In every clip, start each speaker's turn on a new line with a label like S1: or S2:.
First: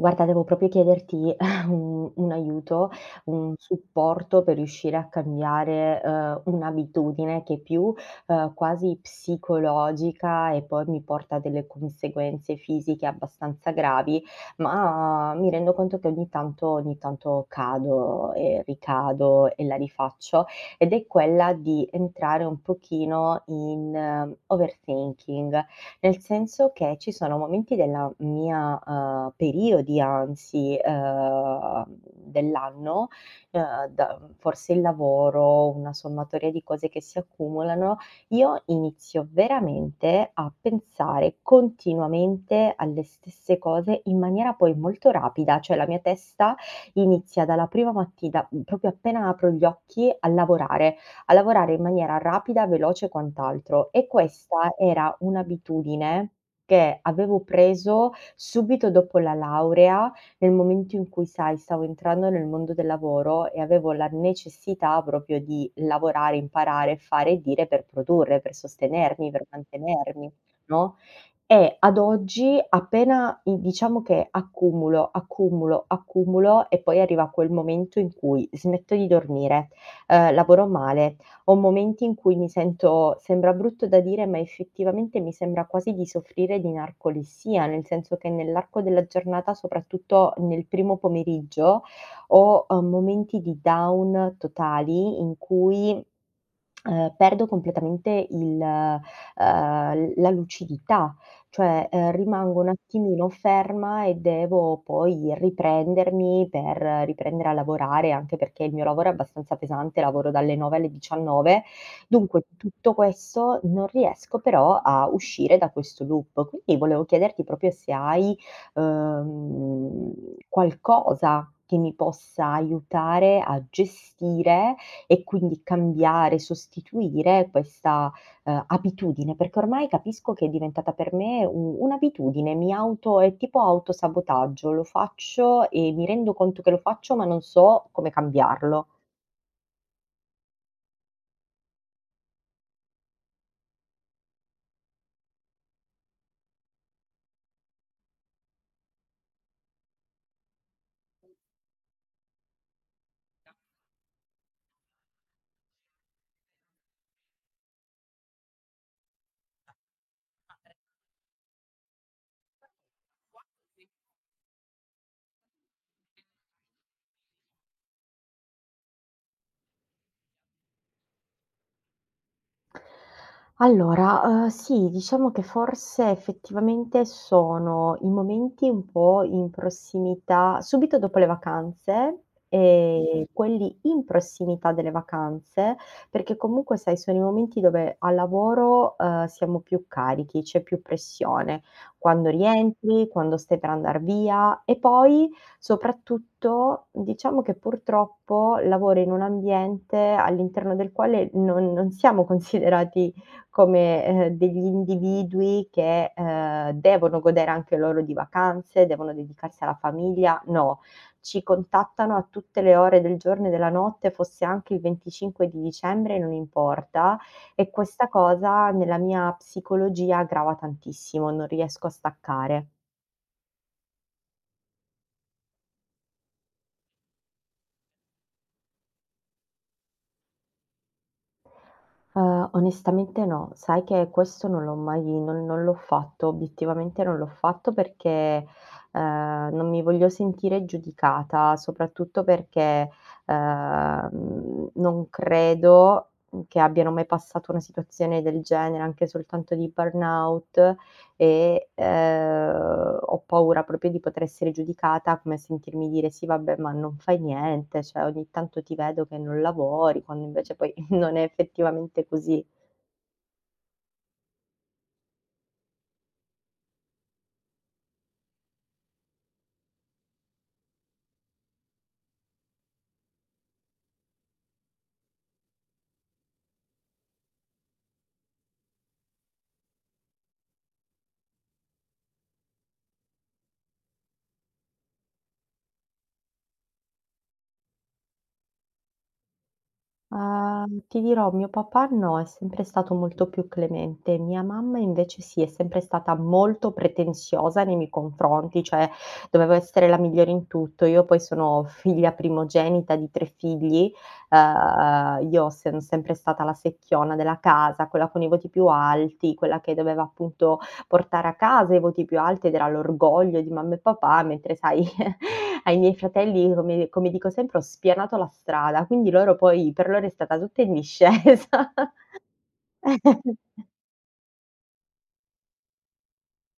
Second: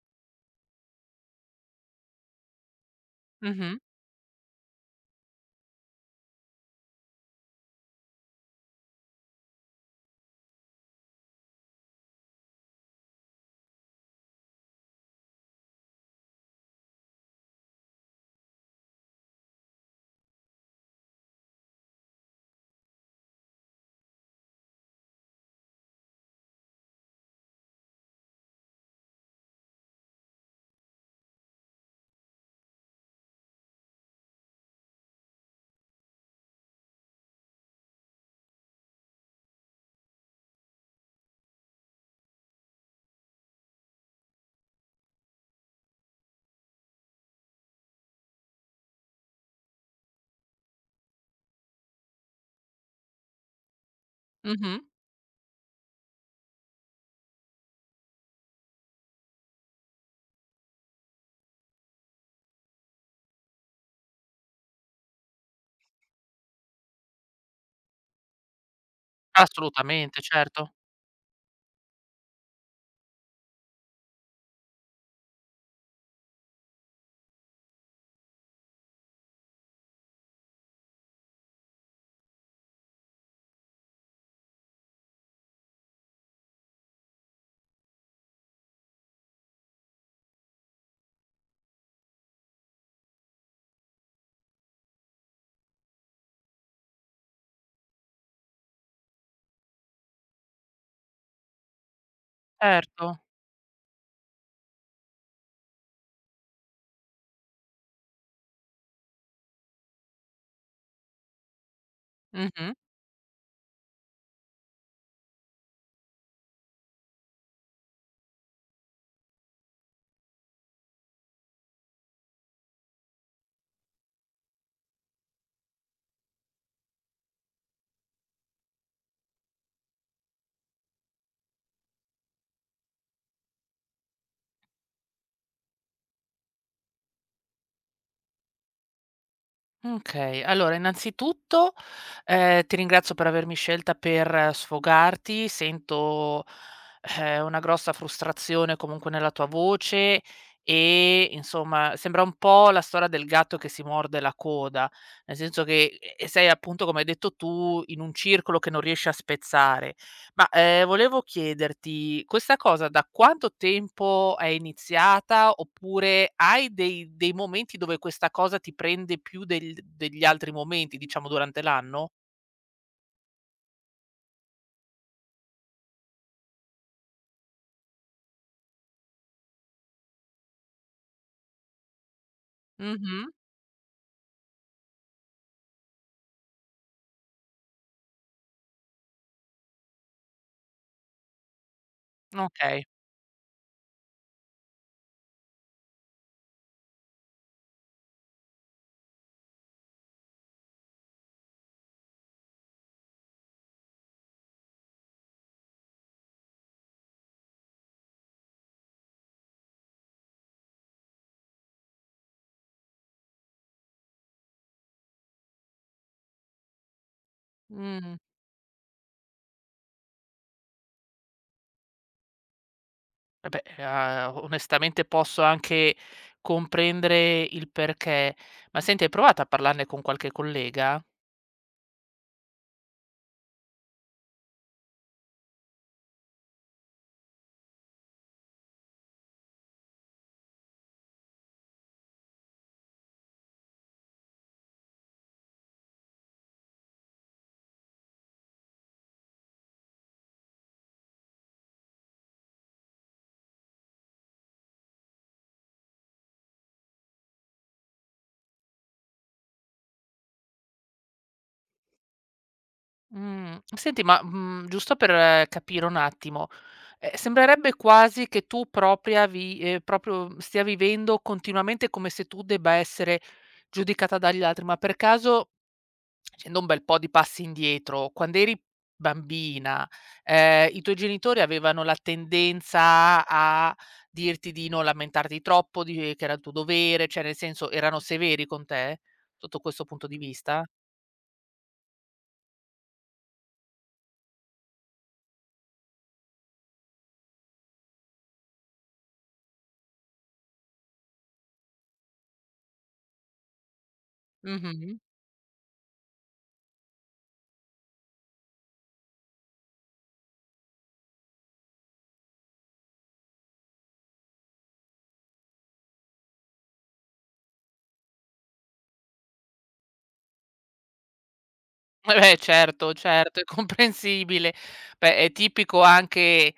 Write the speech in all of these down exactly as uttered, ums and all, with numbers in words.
S1: Guarda, devo proprio chiederti un un aiuto, un
S2: Mh-mh,
S1: supporto per riuscire a cambiare, uhm, un'abitudine che è più, uhm, quasi psicologica e poi mi porta a delle conseguenze fisiche abbastanza gravi, ma mi rendo conto che ogni tanto ogni tanto cado e ricado e la rifaccio, ed è quella di entrare un pochino in eh, overthinking. Nel senso che ci sono momenti della mia uhm, periodi anzi, uhm, dell'anno, uhm, da forse il lavoro, una sommatoria di cose che si accumulano, io inizio veramente a pensare continuamente alle stesse cose in maniera poi molto rapida, cioè la mia testa inizia dalla prima mattina, mhmm, proprio appena apro gli occhi a lavorare a lavorare in maniera rapida, veloce e quant'altro. E questa
S2: mh-mh.
S1: era un'abitudine che avevo preso subito dopo la laurea, nel momento in cui, sai, stavo entrando nel mondo del lavoro e avevo la necessità proprio di lavorare, imparare, fare e dire per produrre, per sostenermi, per
S2: Assolutamente,
S1: mantenermi,
S2: certo,
S1: no, e ad oggi appena i diciamo che accumulo, accumulo, accumulo e poi arriva quel momento in cui smetto di dormire, ehm, lavoro male, ho momenti in cui mi sento sembra brutto da dire, ma effettivamente mi sembra quasi di soffrire di narcolessia, nel senso che nell'arco della giornata, soprattutto nel primo pomeriggio, ho, uhm, momenti di down totali in cui ehm, perdo completamente il ehm, la lucidità, cioè, ehm, rimango un
S2: certo.
S1: attimino ferma e devo poi riprendermi per riprendere a lavorare, anche perché il mio lavoro è abbastanza pesante, lavoro dalle nove alle diciannove. Dunque,
S2: Mh-mh.
S1: tutto questo non riesco però a uscire da questo loop. Quindi volevo chiederti proprio se hai, ehm, qualcosa che mi possa aiutare a gestire, e quindi cambiare, sostituire questa, ehm, abitudine, perché ormai capisco che è diventata per me u un'abitudine, mi auto è tipo autosabotaggio, lo faccio e mi rendo conto che lo faccio, ma non so come cambiarlo.
S2: Okay, allora innanzitutto, ehm, ti ringrazio per avermi scelta per sfogarti. Sento, ehm, una grossa frustrazione comunque nella tua voce e insomma sembra un po' la storia del gatto che si morde la coda, nel senso che, ehm, sei appunto, come hai detto tu, in un circolo che non riesci a spezzare. Ma, ehm, volevo chiederti, questa cosa da quanto tempo è iniziata, oppure hai dei dei momenti dove questa cosa ti prende più del degli altri momenti, diciamo durante l'anno?
S1: Allora, uhm, sì, diciamo che forse effettivamente sono i momenti un po' in prossimità subito dopo le vacanze, ehm, Mh-mh.
S2: Mh-mh.
S1: Quelli in prossimità delle vacanze, perché comunque sai sono i momenti dove al lavoro, uhm, siamo più carichi, c'è più pressione, quando
S2: Okay.
S1: rientri, quando stai per andar via e poi soprattutto, diciamo che purtroppo lavoro in un ambiente all'interno del quale non non siamo considerati come, ehm, degli individui che, ehm, devono godere anche loro di vacanze, devono dedicarsi alla famiglia, no. Ci contattano a tutte le ore del giorno e della notte, fosse anche il venticinque di dicembre, non importa, e questa
S2: Mh.
S1: cosa nella mia psicologia grava tantissimo, non riesco a staccare.
S2: Eh beh, ehm, onestamente posso anche comprendere il perché. Ma senti, hai provato a parlarne con qualche collega?
S1: Uhm, onestamente no. Sai che questo non l'ho mai non non l'ho fatto, obiettivamente non l'ho fatto perché, uhm, non mi voglio sentire giudicata, soprattutto perché, uhm, non credo, mhmm, che abbiano mai passato una situazione del genere, anche soltanto di burnout, e, ehm, ho paura proprio di poter essere giudicata, come sentirmi dire: "Sì vabbè, ma non fai niente, cioè ogni tanto ti vedo che non lavori", quando invece poi non è effettivamente così.
S2: Mhmm, senti ma, mhmm, giusto per eh, capire un attimo, ehm, sembrerebbe quasi che tu propria vi ehm, proprio stia vivendo continuamente come se tu debba essere giudicata dagli altri, ma per caso, facendo un bel po' di passi indietro, quand'eri bambina, ehm, i tuoi genitori avevano la tendenza a dirti di non lamentarti troppo, di che era il tuo dovere, cioè nel senso erano severi con te sotto questo punto di
S1: Ah,
S2: vista?
S1: ti dirò, mio papà no, è sempre stato molto più clemente. Mia mamma invece sì, è sempre stata molto pretenziosa nei miei confronti, cioè dovevo essere la migliore in tutto. Io poi sono figlia primogenita di tre figli,
S2: Mh-mh.
S1: ehm, io sono sempre stata la secchiona della casa, quella con i voti più alti, quella che doveva appunto portare a casa i voti più alti ed era l'orgoglio di mamma e papà, mentre sai ai miei fratelli, come come dico sempre, ho spianato la strada, quindi loro poi per loro è stata tutta in discesa.
S2: Eh beh certo, certo, è comprensibile. Beh, è tipico anche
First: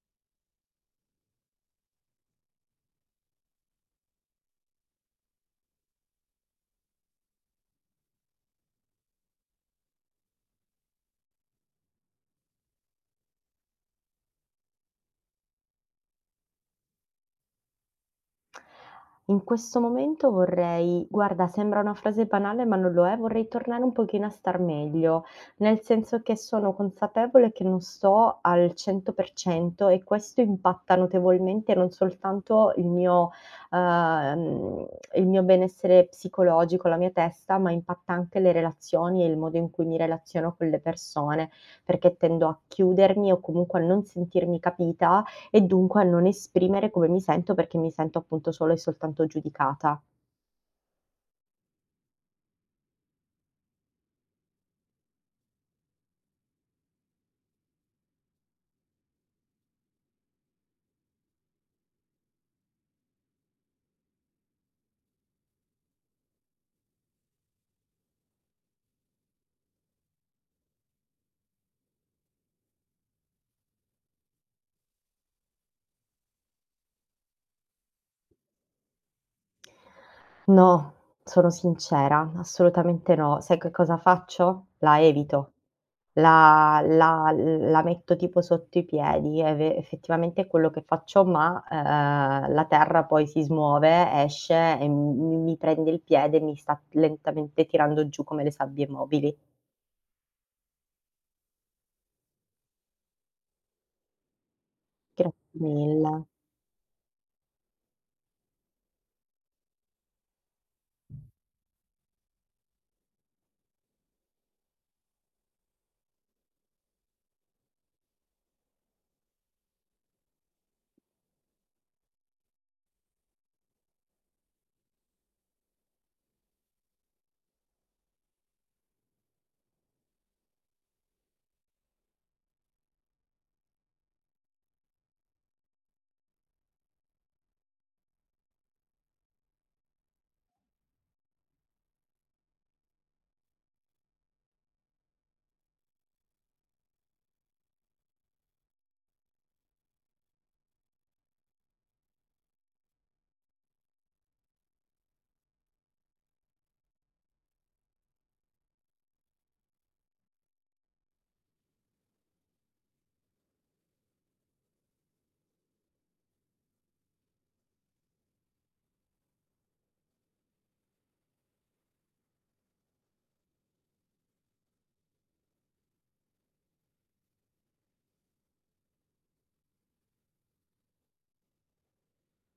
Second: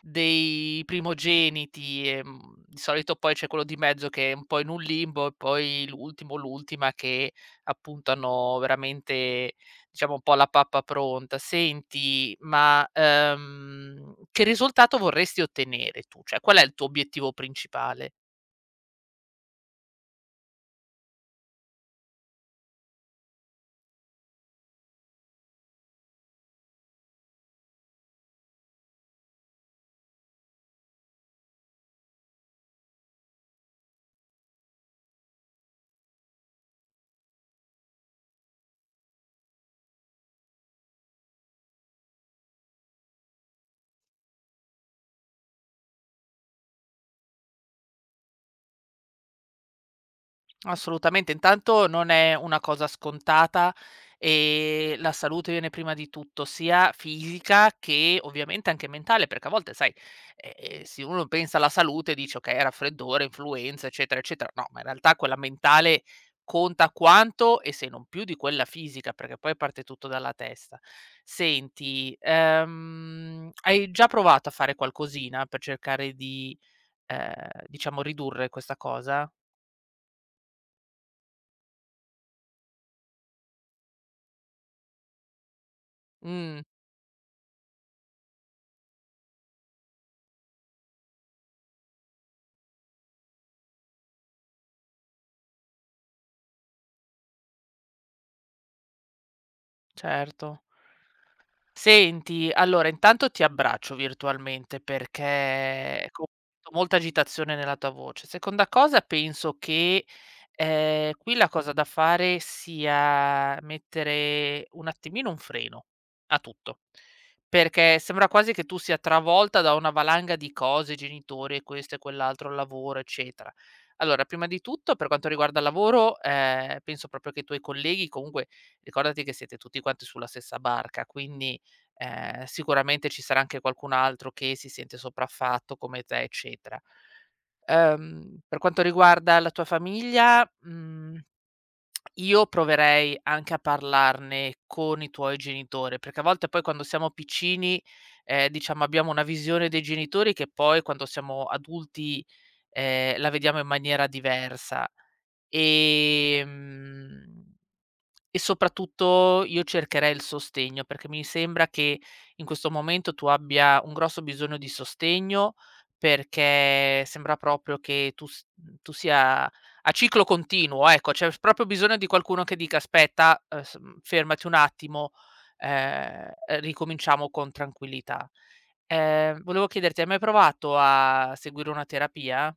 S2: dei primogeniti, ehm, di solito poi c'è quello di mezzo che è un po' in un limbo e poi l'ultimo o l'ultima che appunto hanno veramente, diciamo, un po' la pappa pronta. Senti, ma, ehm, che risultato vorresti ottenere tu? Cioè, qual è il tuo obiettivo principale?
S1: In questo momento vorrei guarda, sembra una frase banale, ma non lo è, vorrei tornare un pochino a star meglio, nel senso che sono consapevole che non sto al cento per cento e questo impatta notevolmente non soltanto il mio uhm, il mio benessere psicologico, la mia testa, ma impatta anche le relazioni e il modo in cui mi relaziono con le persone, perché tendo a chiudermi o comunque a non sentirmi capita e dunque a non esprimere come mi sento, perché mi sento appunto solo e soltanto giudicata.
S2: Assolutamente, intanto non è una cosa scontata, ehm, la salute viene prima di tutto, sia fisica che ovviamente anche mentale, perché a volte sai, ehm, se uno pensa alla salute dice: "Okay, raffreddore, influenza, eccetera, eccetera". No, ma in realtà quella mentale conta quanto e se non più di quella fisica, perché poi parte tutto dalla testa. Senti, ehm, hai già provato a fare qualcosina per cercare di, ehm, diciamo ridurre questa cosa?
S1: No, sono sincera, assolutamente no. Sai che cosa faccio? La evito,
S2: Mh.
S1: la la la metto tipo sotto i piedi, è ve effettivamente è quello che faccio, ma, ehm, la terra poi si smuove, esce e mi mi prende il piede e mi sta lentamente tirando giù come le sabbie mobili.
S2: Certo. Senti, allora intanto ti abbraccio virtualmente
S1: Grazie
S2: perché
S1: mille.
S2: co sento molta agitazione nella tua voce. Seconda cosa penso che, ehm, qui la cosa da fare sia mettere un attimino un freno a tutto, perché sembra quasi che tu sia travolta da una valanga di cose, genitori e questo e quell'altro, lavoro, eccetera. Allora, prima di tutto per quanto riguarda il lavoro, ehm, penso proprio che i tuoi colleghi comunque ricordati che siete tutti quanti sulla stessa barca, quindi, ehm, sicuramente ci sarà anche qualcun altro che si sente sopraffatto come te, eccetera. Ehm, per quanto riguarda la tua famiglia, mhmm, io proverei anche a parlarne con i tuoi genitori, perché a volte poi quando siamo piccini, ehm, diciamo abbiamo una visione dei genitori che poi quando siamo adulti, ehm, la vediamo in maniera diversa. Ehm e soprattutto io cercherei il sostegno, perché mi sembra che in questo momento tu abbia un grosso bisogno di sostegno, perché sembra proprio che tu s mhmm, tu sia a ciclo continuo, ecco, c'è proprio bisogno di qualcuno che dica: "Aspetta, uhm, s mhmm, fermati un attimo, ehm, ricominciamo con tranquillità". Ehm, volevo chiederti: hai mai provato a seguire una terapia?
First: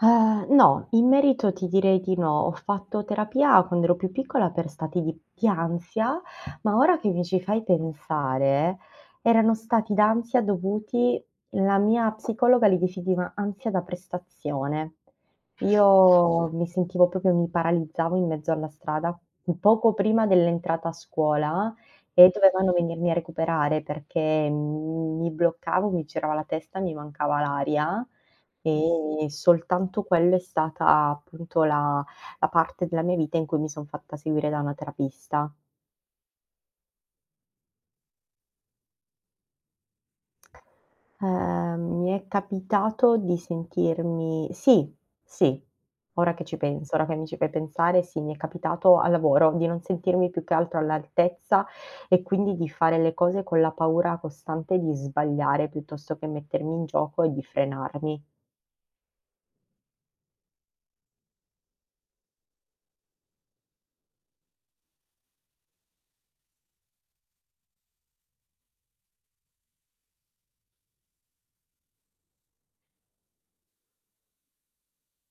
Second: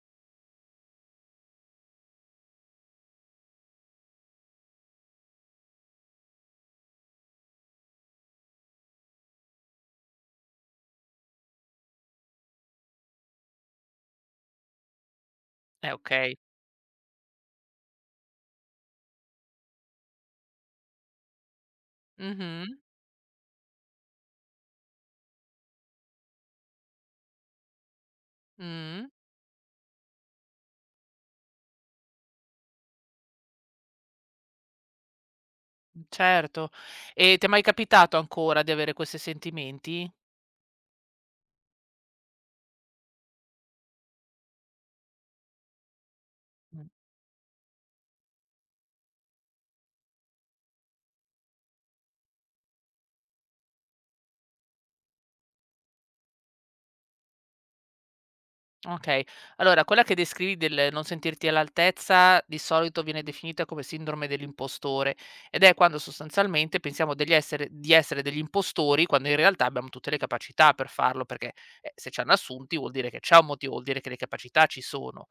S1: Ehm, no, in merito ti direi di no. Ho fatto terapia quando ero più piccola per stati di di ansia, ma ora che mi ci fai pensare, erano stati d'ansia dovuti la mia psicologa li definiva ansia da prestazione.
S2: Eh, okay.
S1: Io mi sentivo proprio mi paralizzavo in mezzo alla strada poco prima dell'entrata a scuola e
S2: Mh-mh.
S1: dovevano venirmi a recuperare perché mi bloccavo, mi girava la testa, mi mancava l'aria
S2: Mh.
S1: e soltanto quello è stata appunto la la parte della mia vita in cui mi son fatta seguire da una terapista.
S2: Certo. E ti è mai capitato ancora di avere questi sentimenti?
S1: Ehm, mi è capitato di sentirmi sì, sì, ora che ci
S2: Mh,
S1: penso, ora che mi ci fai pensare, sì, mi è capitato al lavoro di non sentirmi più che altro all'altezza e quindi di fare le cose con la paura costante di sbagliare piuttosto che mettermi in gioco e di frenarmi.
S2: okay. Allora, quella che descrivi del non sentirti all'altezza, di solito viene definita come sindrome dell'impostore ed è quando sostanzialmente pensiamo degli essere di essere degli impostori, quando in realtà abbiamo tutte le capacità per farlo, perché, eh, se ci hanno assunti vuol dire che c'è un motivo, vuol dire che le capacità ci sono.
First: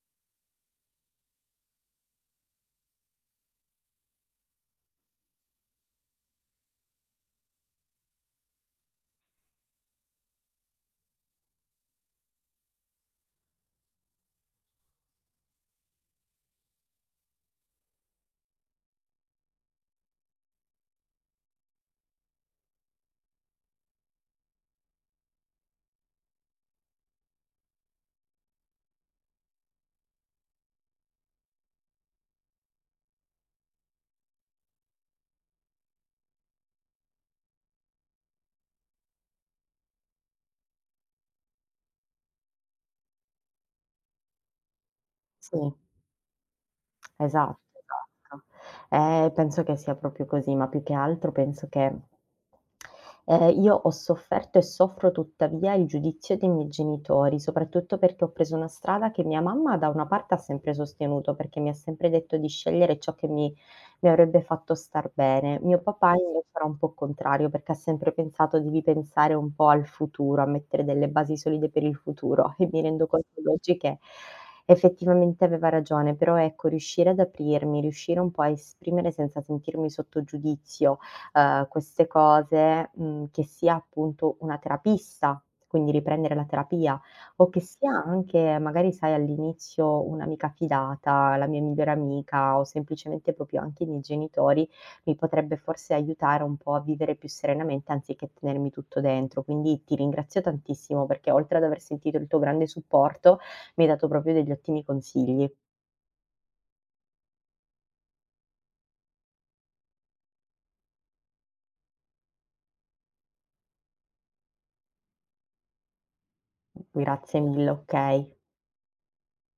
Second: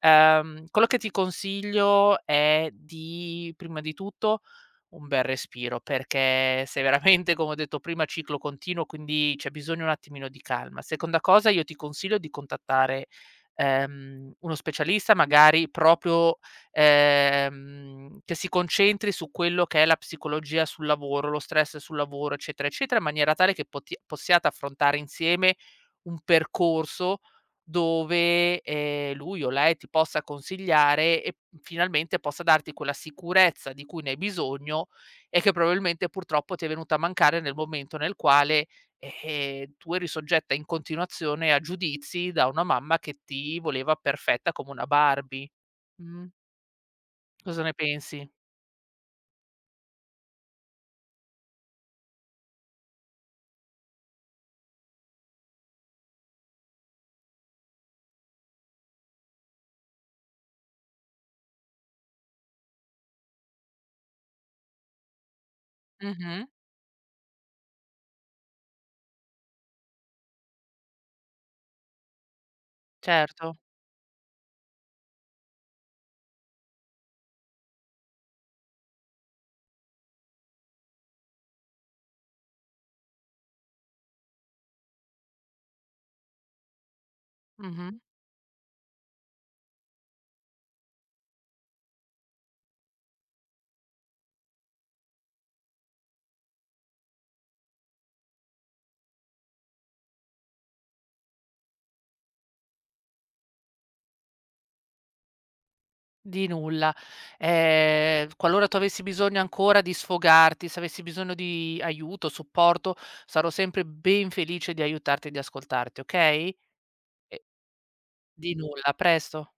S2: Ehm, quello che ti consiglio è di prima di tutto un bel respiro, perché se veramente, come ho detto prima, ciclo continuo, quindi c'è bisogno un attimino di calma. Seconda cosa, io ti consiglio di contattare, ehm, uno specialista magari proprio, ehm, che si concentri su quello che è la psicologia sul lavoro, lo stress sul lavoro, eccetera, eccetera, in maniera tale che poti possiate affrontare insieme un percorso dove, ehm, lui o lei ti possa consigliare e finalmente possa darti quella sicurezza di cui ne hai bisogno e che probabilmente purtroppo ti è venuta a mancare nel momento nel quale, ehm, tu eri soggetta in continuazione a giudizi da una mamma che ti voleva perfetta come una Barbie.
S1: Sì.
S2: Mh.
S1: Esatto,
S2: Cosa ne pensi?
S1: esatto. Eh, penso che sia proprio così, ma più che altro penso che ehm, io ho sofferto e soffro tuttavia il giudizio dei miei genitori, soprattutto perché ho preso una strada che mia mamma da una parte ha sempre sostenuto, perché mi ha sempre detto di scegliere ciò che mi mi avrebbe fatto star bene. Mio papà Mh.
S2: Mh-mh.
S1: Invece era un po' contrario, perché ha sempre pensato devi pensare un po' al futuro, a mettere delle basi solide per il futuro e mi rendo conto
S2: Certo.
S1: oggi che effettivamente aveva ragione, però ecco riuscire ad aprirmi, riuscire un po' a esprimere senza sentirmi sotto giudizio, uhm, queste cose, mhmm, che sia appunto una terapista, quindi riprendere la terapia o che sia
S2: Mh-mh.
S1: anche, magari sai all'inizio un'amica fidata, la mia migliore amica o semplicemente proprio anche i miei genitori, mi potrebbe forse aiutare un po' a vivere più serenamente anziché tenermi tutto dentro. Quindi ti ringrazio tantissimo perché oltre ad aver sentito il tuo grande supporto, mi hai dato proprio degli ottimi consigli.
S2: Di nulla. Ehm, qualora tu avessi bisogno ancora di sfogarti, se avessi bisogno di aiuto, supporto, sarò sempre ben felice di aiutarti e di ascoltarti, okay?
S1: Grazie
S2: E
S1: mille, okay.
S2: di nulla, a presto.